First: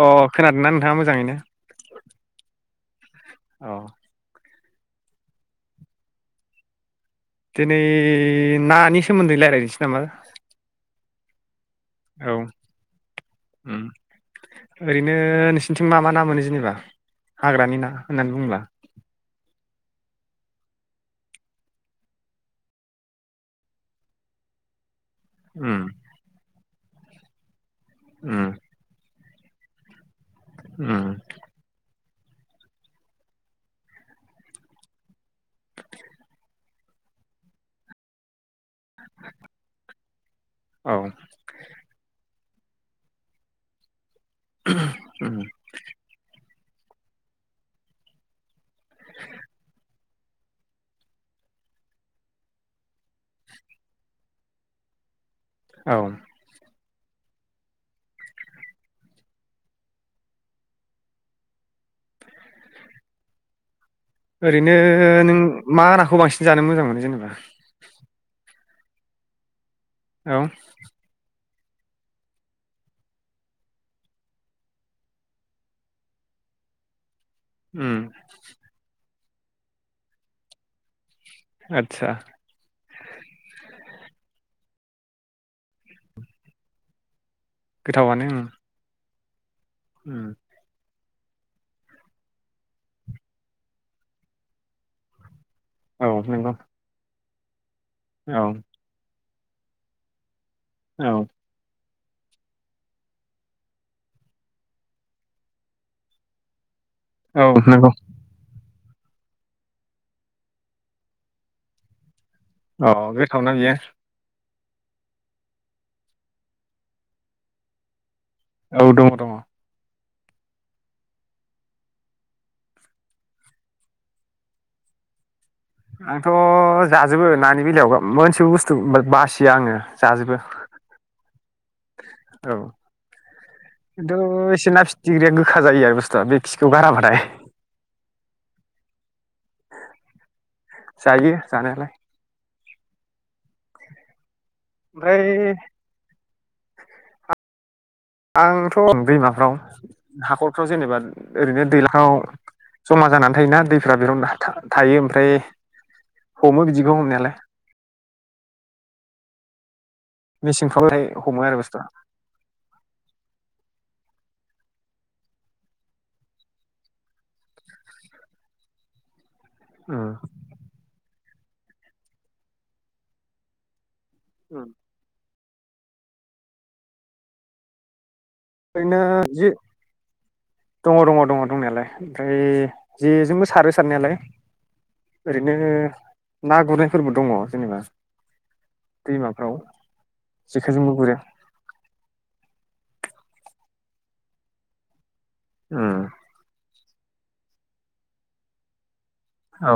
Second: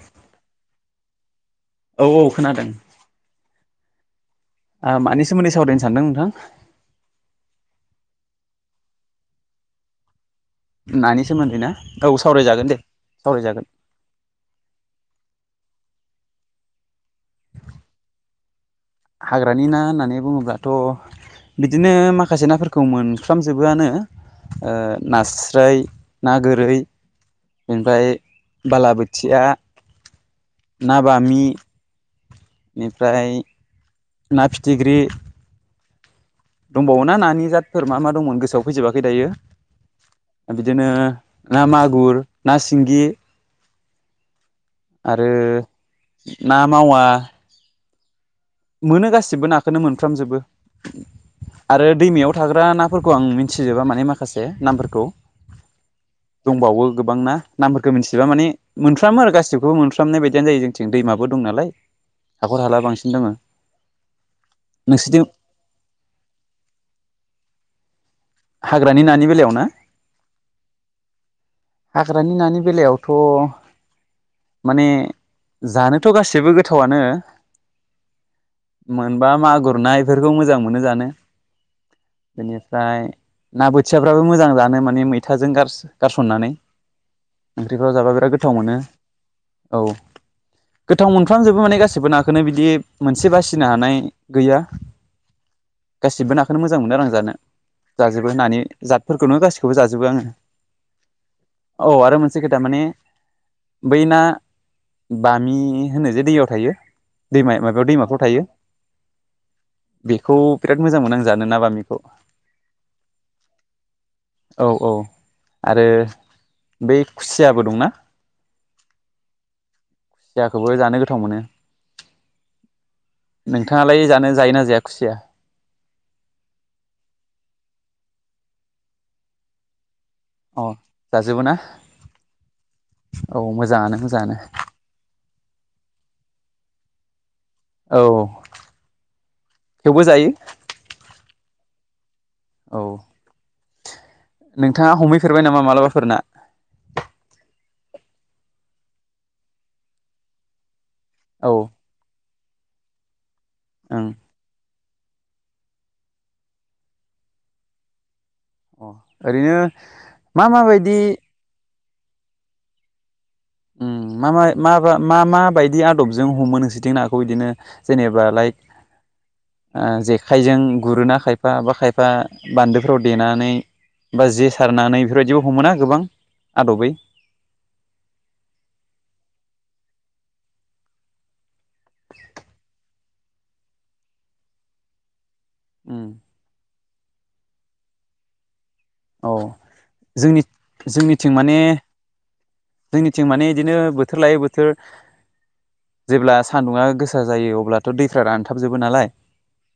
अ खोनादोंना नोंथाङा मोजाङैनो? औ औ खोनादों। औ ओ मानि सोमोन्दै सावरायनो सानदों नोंथां? नै नानि सोमोन्दै रायज्लायनोसै नामा? नानि सोमोन्दै ना? औ सावरायजागोन दे सावरायजागोन। थिं मा मा ना मोनो जेनेबा हाग्रानि ना होननानै बुंब्ला हाग्रानि ना होननानै बुङोब्लाथ बिदिनो माखासे नाफोरखौ मोनफ्रामजोबोआनो ओ नास्राय उम ना गोरै इनिफ्राय उम बालाबो थिया ना उम बामि इनिफ्राय ना फिथिग्रि दंबावो ना नानि जादफोर मा मा दंमोन गोसोआव फैजोबाखै दायो। बिदिनो औ ना मागुर ना सिंगि आरो उम ना मावा मोनो गासिबो नाखोनो मोनो फ्रामजोबो आरो दैमायाव थाग्रा नाफोरखौ आं मिनथिजोबा माने माखासे नामफोरखौ। औ दंबावो गोबां ना नामफोरखौ मिथिजोबा माने मोनफ्रामो आरो गासिखौबो मोनफ्रामनाय बायदियानो जायो जोंथिं दैमाबो दं नालाय हाखर हाला बांसिन दङ। ओरैनो नोंसोरथिं नों मा नाखौ बांसिन जानो मोजां मोनो जेनेबा? हाग्रानि नानि बेलायाव ना? औ हाग्रानि नानि बेलायावथ' माने जानोथ' गासिबो गोथावानो उम मोनबा मागुर ना इफोरखौ मोजां मोनो जानो। आदसा बेनिफ्राय ना बोथियाफ्राबो मोजां जानो माने मैथाजों गारसो गारसननानै। ओंख्रिफोराव जाबा गोथावानो बिराद उम गोथाव मोनो। औ उम गोथाव मोनफ्रामजोबो माने गासिबो नाखोनो बिदि मोनसे बासिनो हानाय गैया। औ गासिबो नंगौ नाखोनो मोजां मोनो आरो आं जानो। जाजोबो औ नानि जादफोर खौनो गासिखोबो जाजोबो आङो। औ औ आरो मोनसे खोथा माने बै ना बामि होनो जे दैयाव थायो औ दैमा माबायाव नंगौ दैमाफ्राव थायो। बेखौ बिराद मोजांमोन आं जानो ना बामिखौ। अ गोथावना बियो? औ औ आरो बै खुसियाबो दंना। औ दं दङ। खुसियाखौबो जानो गोथाव मोनो नोंथाङालाय जानो जायोना जाया खुसिया? आंथ जाजोबो नानि बेलायावबा मोनसेबो बुस्थु बा- बासिया आङो जाजोबो अ जाजोबोना? औ खिन्थु एसे ना फिथिख्रिया गोखा जायो आरो बुस्थुआ बे खिखौ गाराबाथाय औ थेवबो जायो जायो जानायालाय औ नोंथाङा हमहैफेरबाय ओमफ्राय नामा मालाबाफोर ना? आंथ दैमाफ्राव हाखरफ्राव जेनेबा औ ओं ओरैनो दैलाङाव जमा जानानै अ थायोना [unintelligible] थायो ओमफ्राय हमो बिदिखौ हमनायालाय। अ ओरैनो मा माबायदि मेसेंफ्रावाय हमो आरो बुस्थुआ उम मा मा मा बा मा बायदि आदबजों हमो नोंसोरथिं नाखौ बिदिनो जेनेबा लाइक ओ जेखायजों गुरोनाखाय फा बा खायफा बान्दोफ्राव देनानै बा जे सारनानै बेफोरबायदि हमोना गोबां आदबै ओरैनो जे दङ दङ दङ दंनायालाय ओमफ्राय जेजोंबो सारो सारनायालाय ओरैनो उम ना गुरो फोरबो दङ जेनेबा औ दैमाफ्राव जोंनि जेखायजोंबो गुरो जोंनिथिं माने जोंनि थिं माने बिदिनो बोथोर लायै बोथोर औ जेब्ला सान्दुङा गोसा जायो अब्लाथ दैफ्रा रानथाबजोबो नालाय औ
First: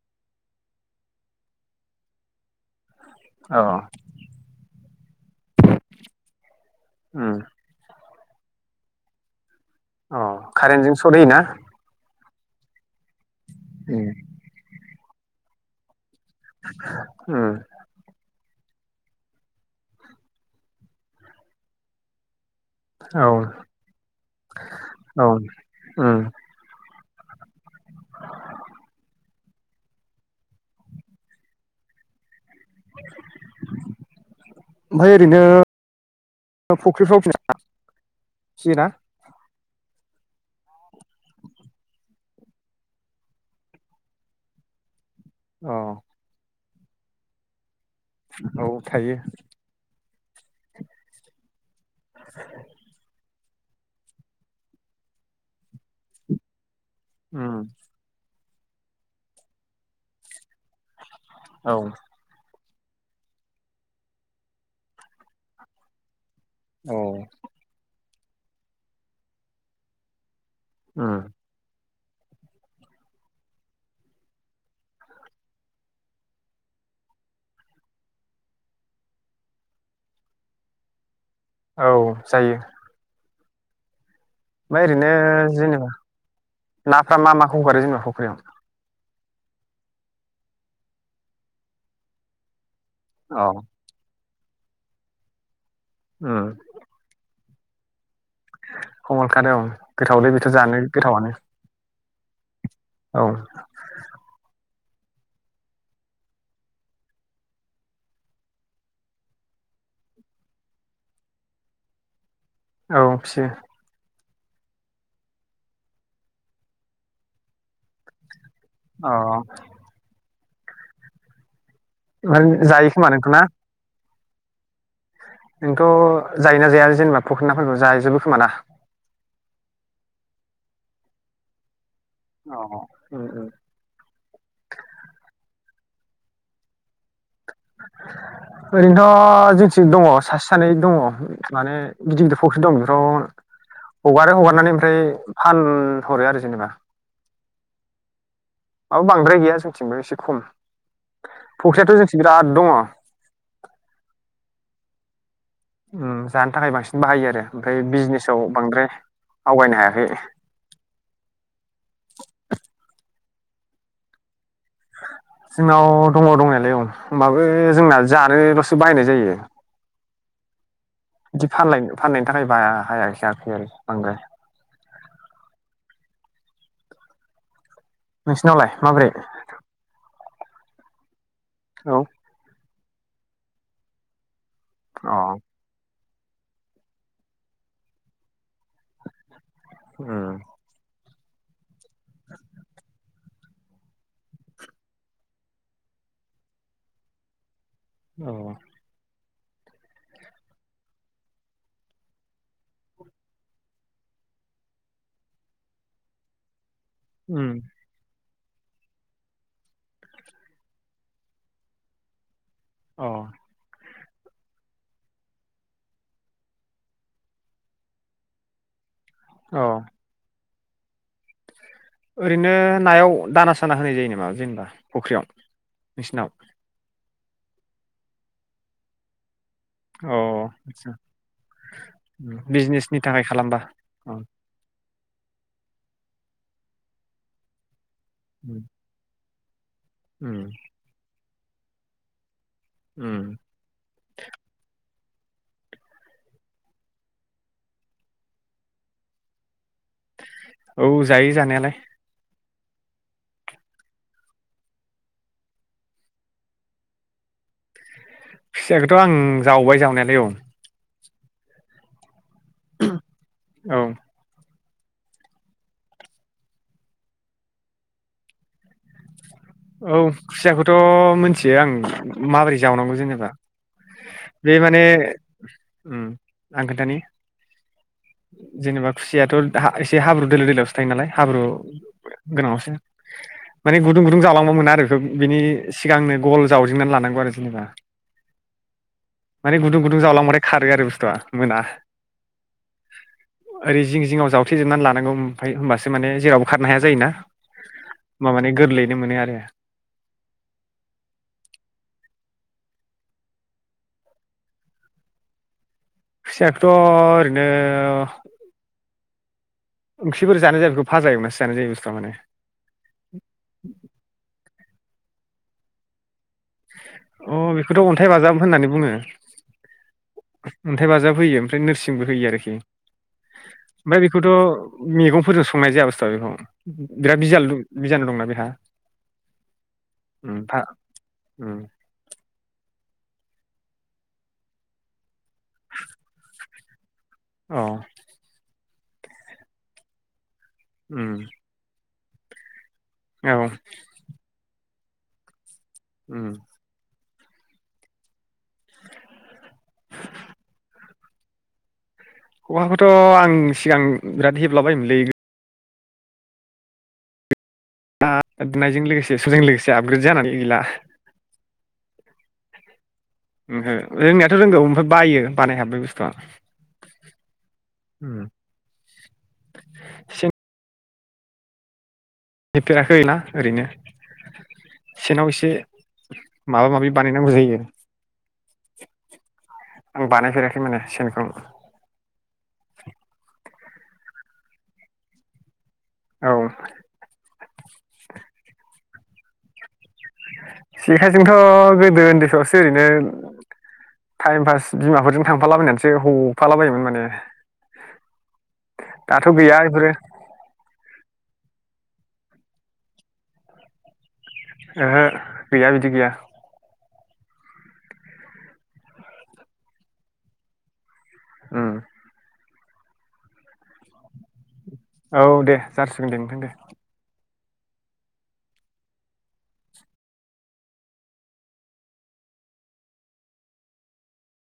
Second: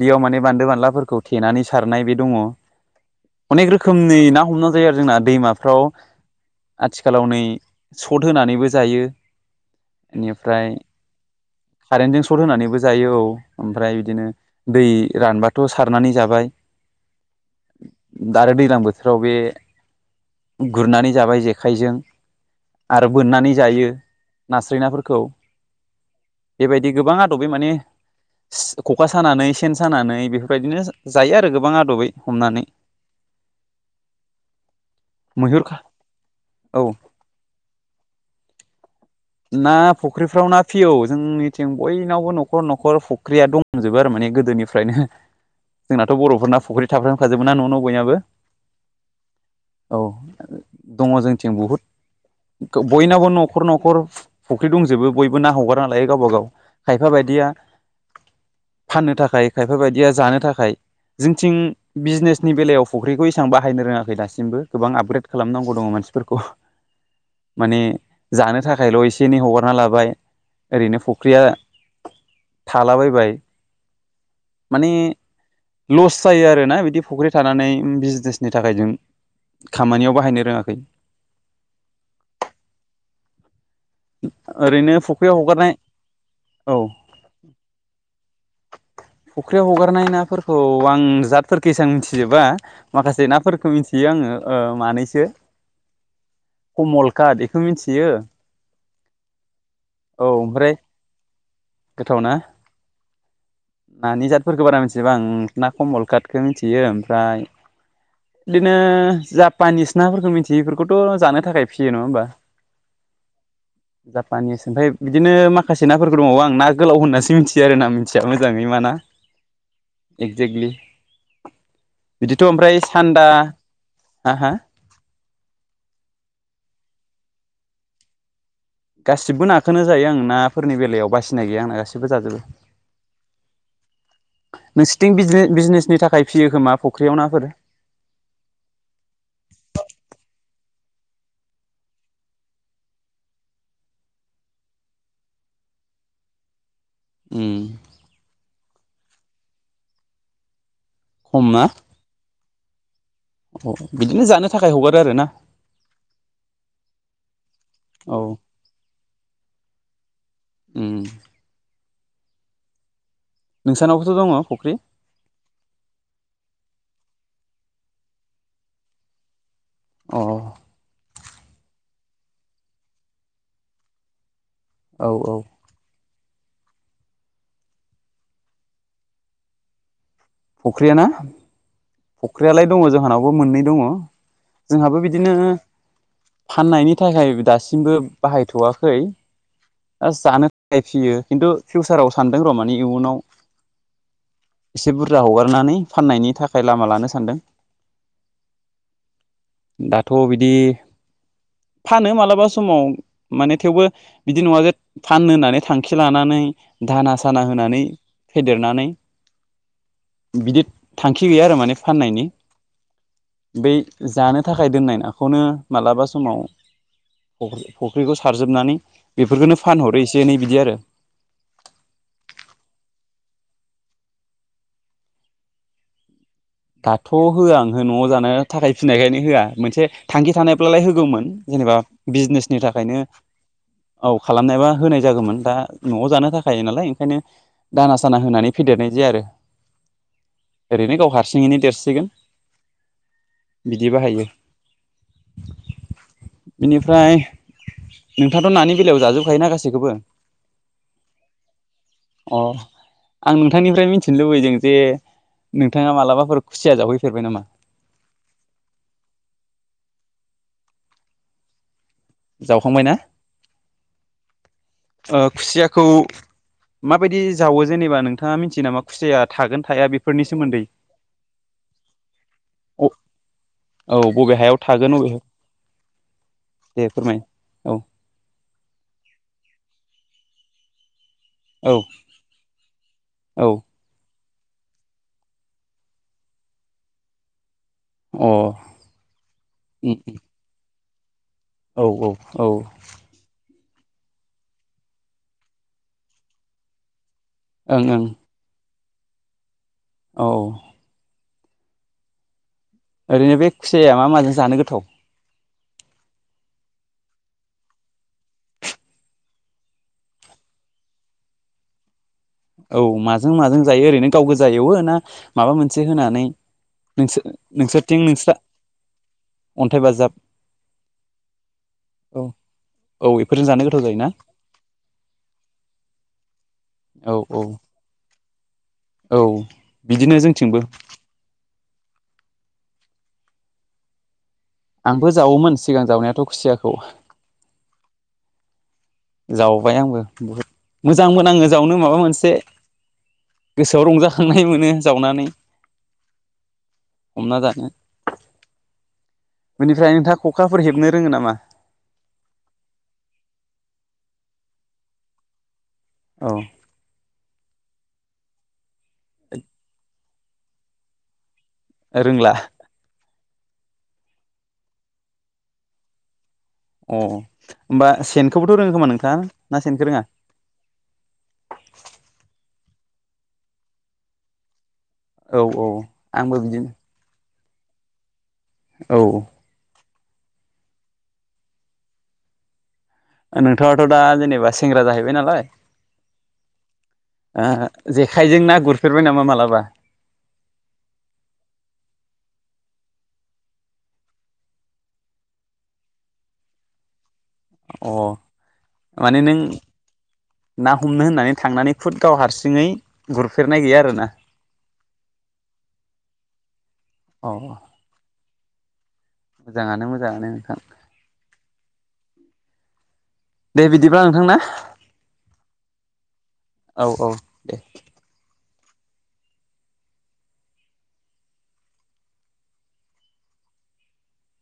बेयाव माने बान्दो बानलाफोरखौ थेनानै सारनाय बे दङ अनेक औ रोखोमनि ना हमनो जायो आरो जोंना दैमाफ्राव आथिखालाव नै सट होनानैबो जायो अ बेनिफ्राय कारेन्टजों सट होयोना? कारेन्टजों सट होनानैबो जायो औ ओमफ्राय उम बिदिनो दै रानबाथ सारनानै जाब ओ दा आरो दैज्लां बोथोराव बे गुरनानै जाबाय जेखाइजों आरो औ बोननानै जायो नास्राय नाफोरखौ औ उम बेबायदि गोबां आदबै माने स खखा सानानै सेन सानानै बेफोरबायदिनो जायो आरो गोबां आदबै हमनानै। ओमफ्राय ओरैनो मैहुर औ फुख्रिफ्राव [inaudible] सियोना ना फुख्रिफ्राव ना फियो औ जोंनिथिं बयनावबो न'खर न'खर फुख्रिया दंजोबो आरो माने गोदोनिफ्रायनो। अ जोंनाथ बर'फोरना फुख्रि थाबफ्राम खाजोबोना न' न' बयनाबो औ थायो। औ दङ जोंथि बुहुद बनावबो न' खर न'खर फुख्रि दंजोबो बयबो ना हगारना लायो गावबा गाव। खायफा बायदिया उम फाननो थाखाय खायफा बायदिया जानो थाखाय जोंनिथिं औ बिजनेसनि बेलायाव फख्रिखौ एसां बाहायनो रोङाखै दासिमबो गोबां आपग्रेड खालामनांगौ दं मानसि फोरखौ औ माने जानोे थाखा खायल एसे एनै हगारना लाबाय। ओरैनो उम फुख्रिया थालाबायबाय माने लस जायो आरोना बिदि फुख्रि थानानै बिजनेसनि थाखाय जों खामानियाव बाहायनो रोङाखै। औ जायो। ओमफ्राय ओरैनो फुख्रियाव हगारनाय जेनेबा औ नाफ्रा मा माखौ हगारो जेनेबा फ [unintelligible] फुख्रियाव हगारनाय नाफोरखौ आं जादफोरखौ एसां मिथिजोबा। माखासे औ नाफोरखौ मिन्थियो आंङो। ओ मानैसो उम कमल काद। खो मिथियो। कमल खाद औ औ गोथावलै बेथ' ओमफ्राय जानो, गोथावानो। गोथाव ना? औ नानि जादफोरखौ बारा मि एसेबां ना कमल काटखौ मिथियो, ओमफ्राय बिदिनो जापानिस नाफोरखौ मिथियो, बेफोरखौथ' जानो थाखाय फिसियो नङा होमबा? औ फियो। जापानि सिनथाय बिदिनो माखासे नाफोरफोरबो दंबावो आं ना गोलाव होन्नासो मिनथियो आर ना। [unintelligible] जांङै मा ना? अ जेग्लि बिदिथ' ओमफ्राय जायो खोमा सान्दा नोंथ' ना हा-हा? नोंथ' जायोना जाया जोंना फुख्रिनि नाफोरखौ जाजोबो खोमा ना? सिबो नाखौनो जायो आं नाफोरनि बेलायाव बासिनाय गैया आंना गासि खोबो जाजोबो अ उम उम नोंसिथिं बिजिने-बिजिनेस नि थाखाय फियो खोमा फ'ख्रियाव नाफोर? ओरैनोथ' जोंथि दंङ सासे सानै दंङ माने गिदिर गिदिर फुख्रि दं बेफोराव हगारो हगारनानै ओमफ्राय फान हरो आरो जेनेबा। उम औ बांद्राय गैया जोंथिंबो एसे खम। खम ना फख्रिथ' जोंसिं बिराद दंङ। अ बिदिनो जानो थाखाय हगारो आरोना? उम जानो थाखाय बांसिन बाहायो आरो। ओमफ्राय औ बिजनेसाव बांद्राय आवगायनो हायाखै। उम नोंसनावबोथ' दंङ फुख्रि? जोंनाव दंङ' दंनायालाय औ होमबाबो जोंना जानोल'सो बाहायनाय जायो। अह बिदि फाननाय फाननायनि थाखाय बाहायासै आफोर बांद्राय। औ औ नोंसिनावलाय माबोरै? फख्रि या ना? औ फख्रिलाय दंङ जाहानावबो मोननै दंङ। जोंहाबो अ बिदिनो फाननायनि थाखाय दासिमबो बाहायथवाखै। ओ उम जानो थाखाय फियो। खिन्थु फिउसाराव सानदों र' मानि इयुनाव एसे बुर जा हगारनानै फाननायनि थाखाय लामा लानो सानदों। औ दाथ' बिदि फानो मालाबा समाव माने थेवबो बिदि नंङा जे फाननो होननानै थांखि लानानै धाना साना उम होनानै फेदेरनानै बिदि थांखि गैया आरो माने फाननायनि अह बै जानो थाखाय दोननाय नाखौनो मालाबा समाव फुख्रिखौ सारजोबनानै बेफोरखोननो फानहरो एसे एनै बिदि आरो। [inaudible] ओरैनो नायाव दाना साना होनाय जायो नामा जेनेबा फख्रियाव नोंसिनाव? दाथ' होआ ओंहो न'आव जानो थाखाय फिनायखायनो होआ मोनसे अ थांखि थानायब्लालाय आदसा होगौमोन जेनेबा बिजनेसनि थाखायनो थाखाय खालामबा औ खालामनायबा होनाय होगोमोन दा न'आव जानो थाखाय नालाय ओंखायनो दाना साना होनानै उम फेदेरनाय जाया आरो ओरैनो गाव हारसिं हारसिङैनो देरसिगोन उम बिदि बाहायो बेनिफ्राय नोंथाङाथ' नानि बेलायाव जाजोबखायोना गासि औ जायो जानायालाय। अ आं नोंथांनिफ्राय मिथिनो लुबैदों जे नोंथाङा मालाबा फोर खुसिया जावहैफेरबाय नामा? खुसियखौथ' आं जावबाय जावनायालाय औ जावखांबाय ना? औ ओ खुसियाखौ माबायदि जावो जेनेबा नोंथाङा मिथियो नामा खुसिया थागोन थाया औ बेफोरनि सोमोन्दै खुसियाखौथ' मोनथियो आं माबोरै औ जावनांगौ जेनेबा बबे बे हायाव माने थागोन बबे आं दे खोन्थानि फोरमाय औ जेनेबा खुसियाथ' एसे हाब्रु दोलो दोलाआवसो थायो नालाय हाब्रु औ गोनाङावसो औ माने गुदुं गुदुं जावलां मोना आरो बिनि सिगांनो गल जावजननानै लानांगौ आरो जेनेबा अ औ माने गुदुं गुदुं जावलांबथाय खारो आरो बुस्थु थ्रा औ औ औ ओरै जिं जिंङाव जावथेेजोबनानै लानांगौ ओमफ्राय होमबासो माने जेरावबो खारनो हाया जायोना ओं बा माने गोरलै मोनो आरो [inaudible] औ ओरैनो बे खुसिाया मा माजों जानो गोथाव? खुसियाखौथ' ओरैनो ओंख्रिफोर जानाय जाय बेखौ फाजा एवनासो जानाय जायो बस्थुआ माने औ माजों माजों जायो ओरैनो गाव गो जा एवो ना माबा मोनसे होनानै नोंस अ बेखौथ' नोंसोरथिं अन्थाइ नोंस्रा बाजाब होननानै बुङो अन्थाइ बाजाब अन्थाइ बाजाब होयो ओमफ्राय नोरसिंबो औ होयो आरोखि औ बेफोरजों जानो गोथाव ओमफ्राय जायोना बेखौथ' मैगंफोरजों संनाय जाया बुस्थुआ बेखौ, औ बिराद औ बिजालु दं बिजालु दंना बे होआ औ बिदिनो जोंथिंबो, उम आंबो जावोमोन सिगां जावनायाथ' खुसियाखौ औ जावबाय आंबो बुहुद मोजां उम मोन नाङो जावनो माबा मोनसे औ से गोसोआव रंजाखांनाय मोनो, जावनानै उम हमना जानो बेनिफ्राय नोंथाङा खखाफोर हेबनो रोङो नामा? खौखाखौथ' आं सिगां बिराद हेबलाबायोमोनलै गो औ आ [unintelligible] लोगोसे समजों लोगोसे आपग्रेड जानानै, गैला, रोंला ओम रोंनियाथ' रोंगौ ओमफ्राय बायो बानाय हाब बे बुस्थुआ अ होमबा उम सेनखौबोथ' रोङो खोमा नोंथाङ ना सेनखौ रोङा? सेन [unintelligible] नेफेराखै ना ओरैनो सेनाव औ एसे औ आंबो बिदिनो माबा माबि बानायनांगौ जायो। [inaudible] औ आं बानायफेराखै माने सेनखौ नोंथाङाथ' दा जेनेबा सेंग्रा जाहैबाय नालाय, औ ओ ओहो जेखायजों ना गुर फेरबाय नामा मालाबा? जेखायजोंथ' गोदो उन्दैफ्रावसो ओरैनो टाइम पास बिमाफोरजों थांफालाबायनानैसो हफाला बायोमोन माने, अ माने दाथ' नों गैया बेफोरो ना हमनो होननानै थांनानै खुद, गाव हारसिङै गुरफेरनाय गैया आरोना, ओहो गैया बिदि गैया, अ अ मोजाङानो मोजाङानो नोंथां, ओ दे बिदिबा नोंथां ना, औ दे जासिगोन दे नोंथां दे औ औ दे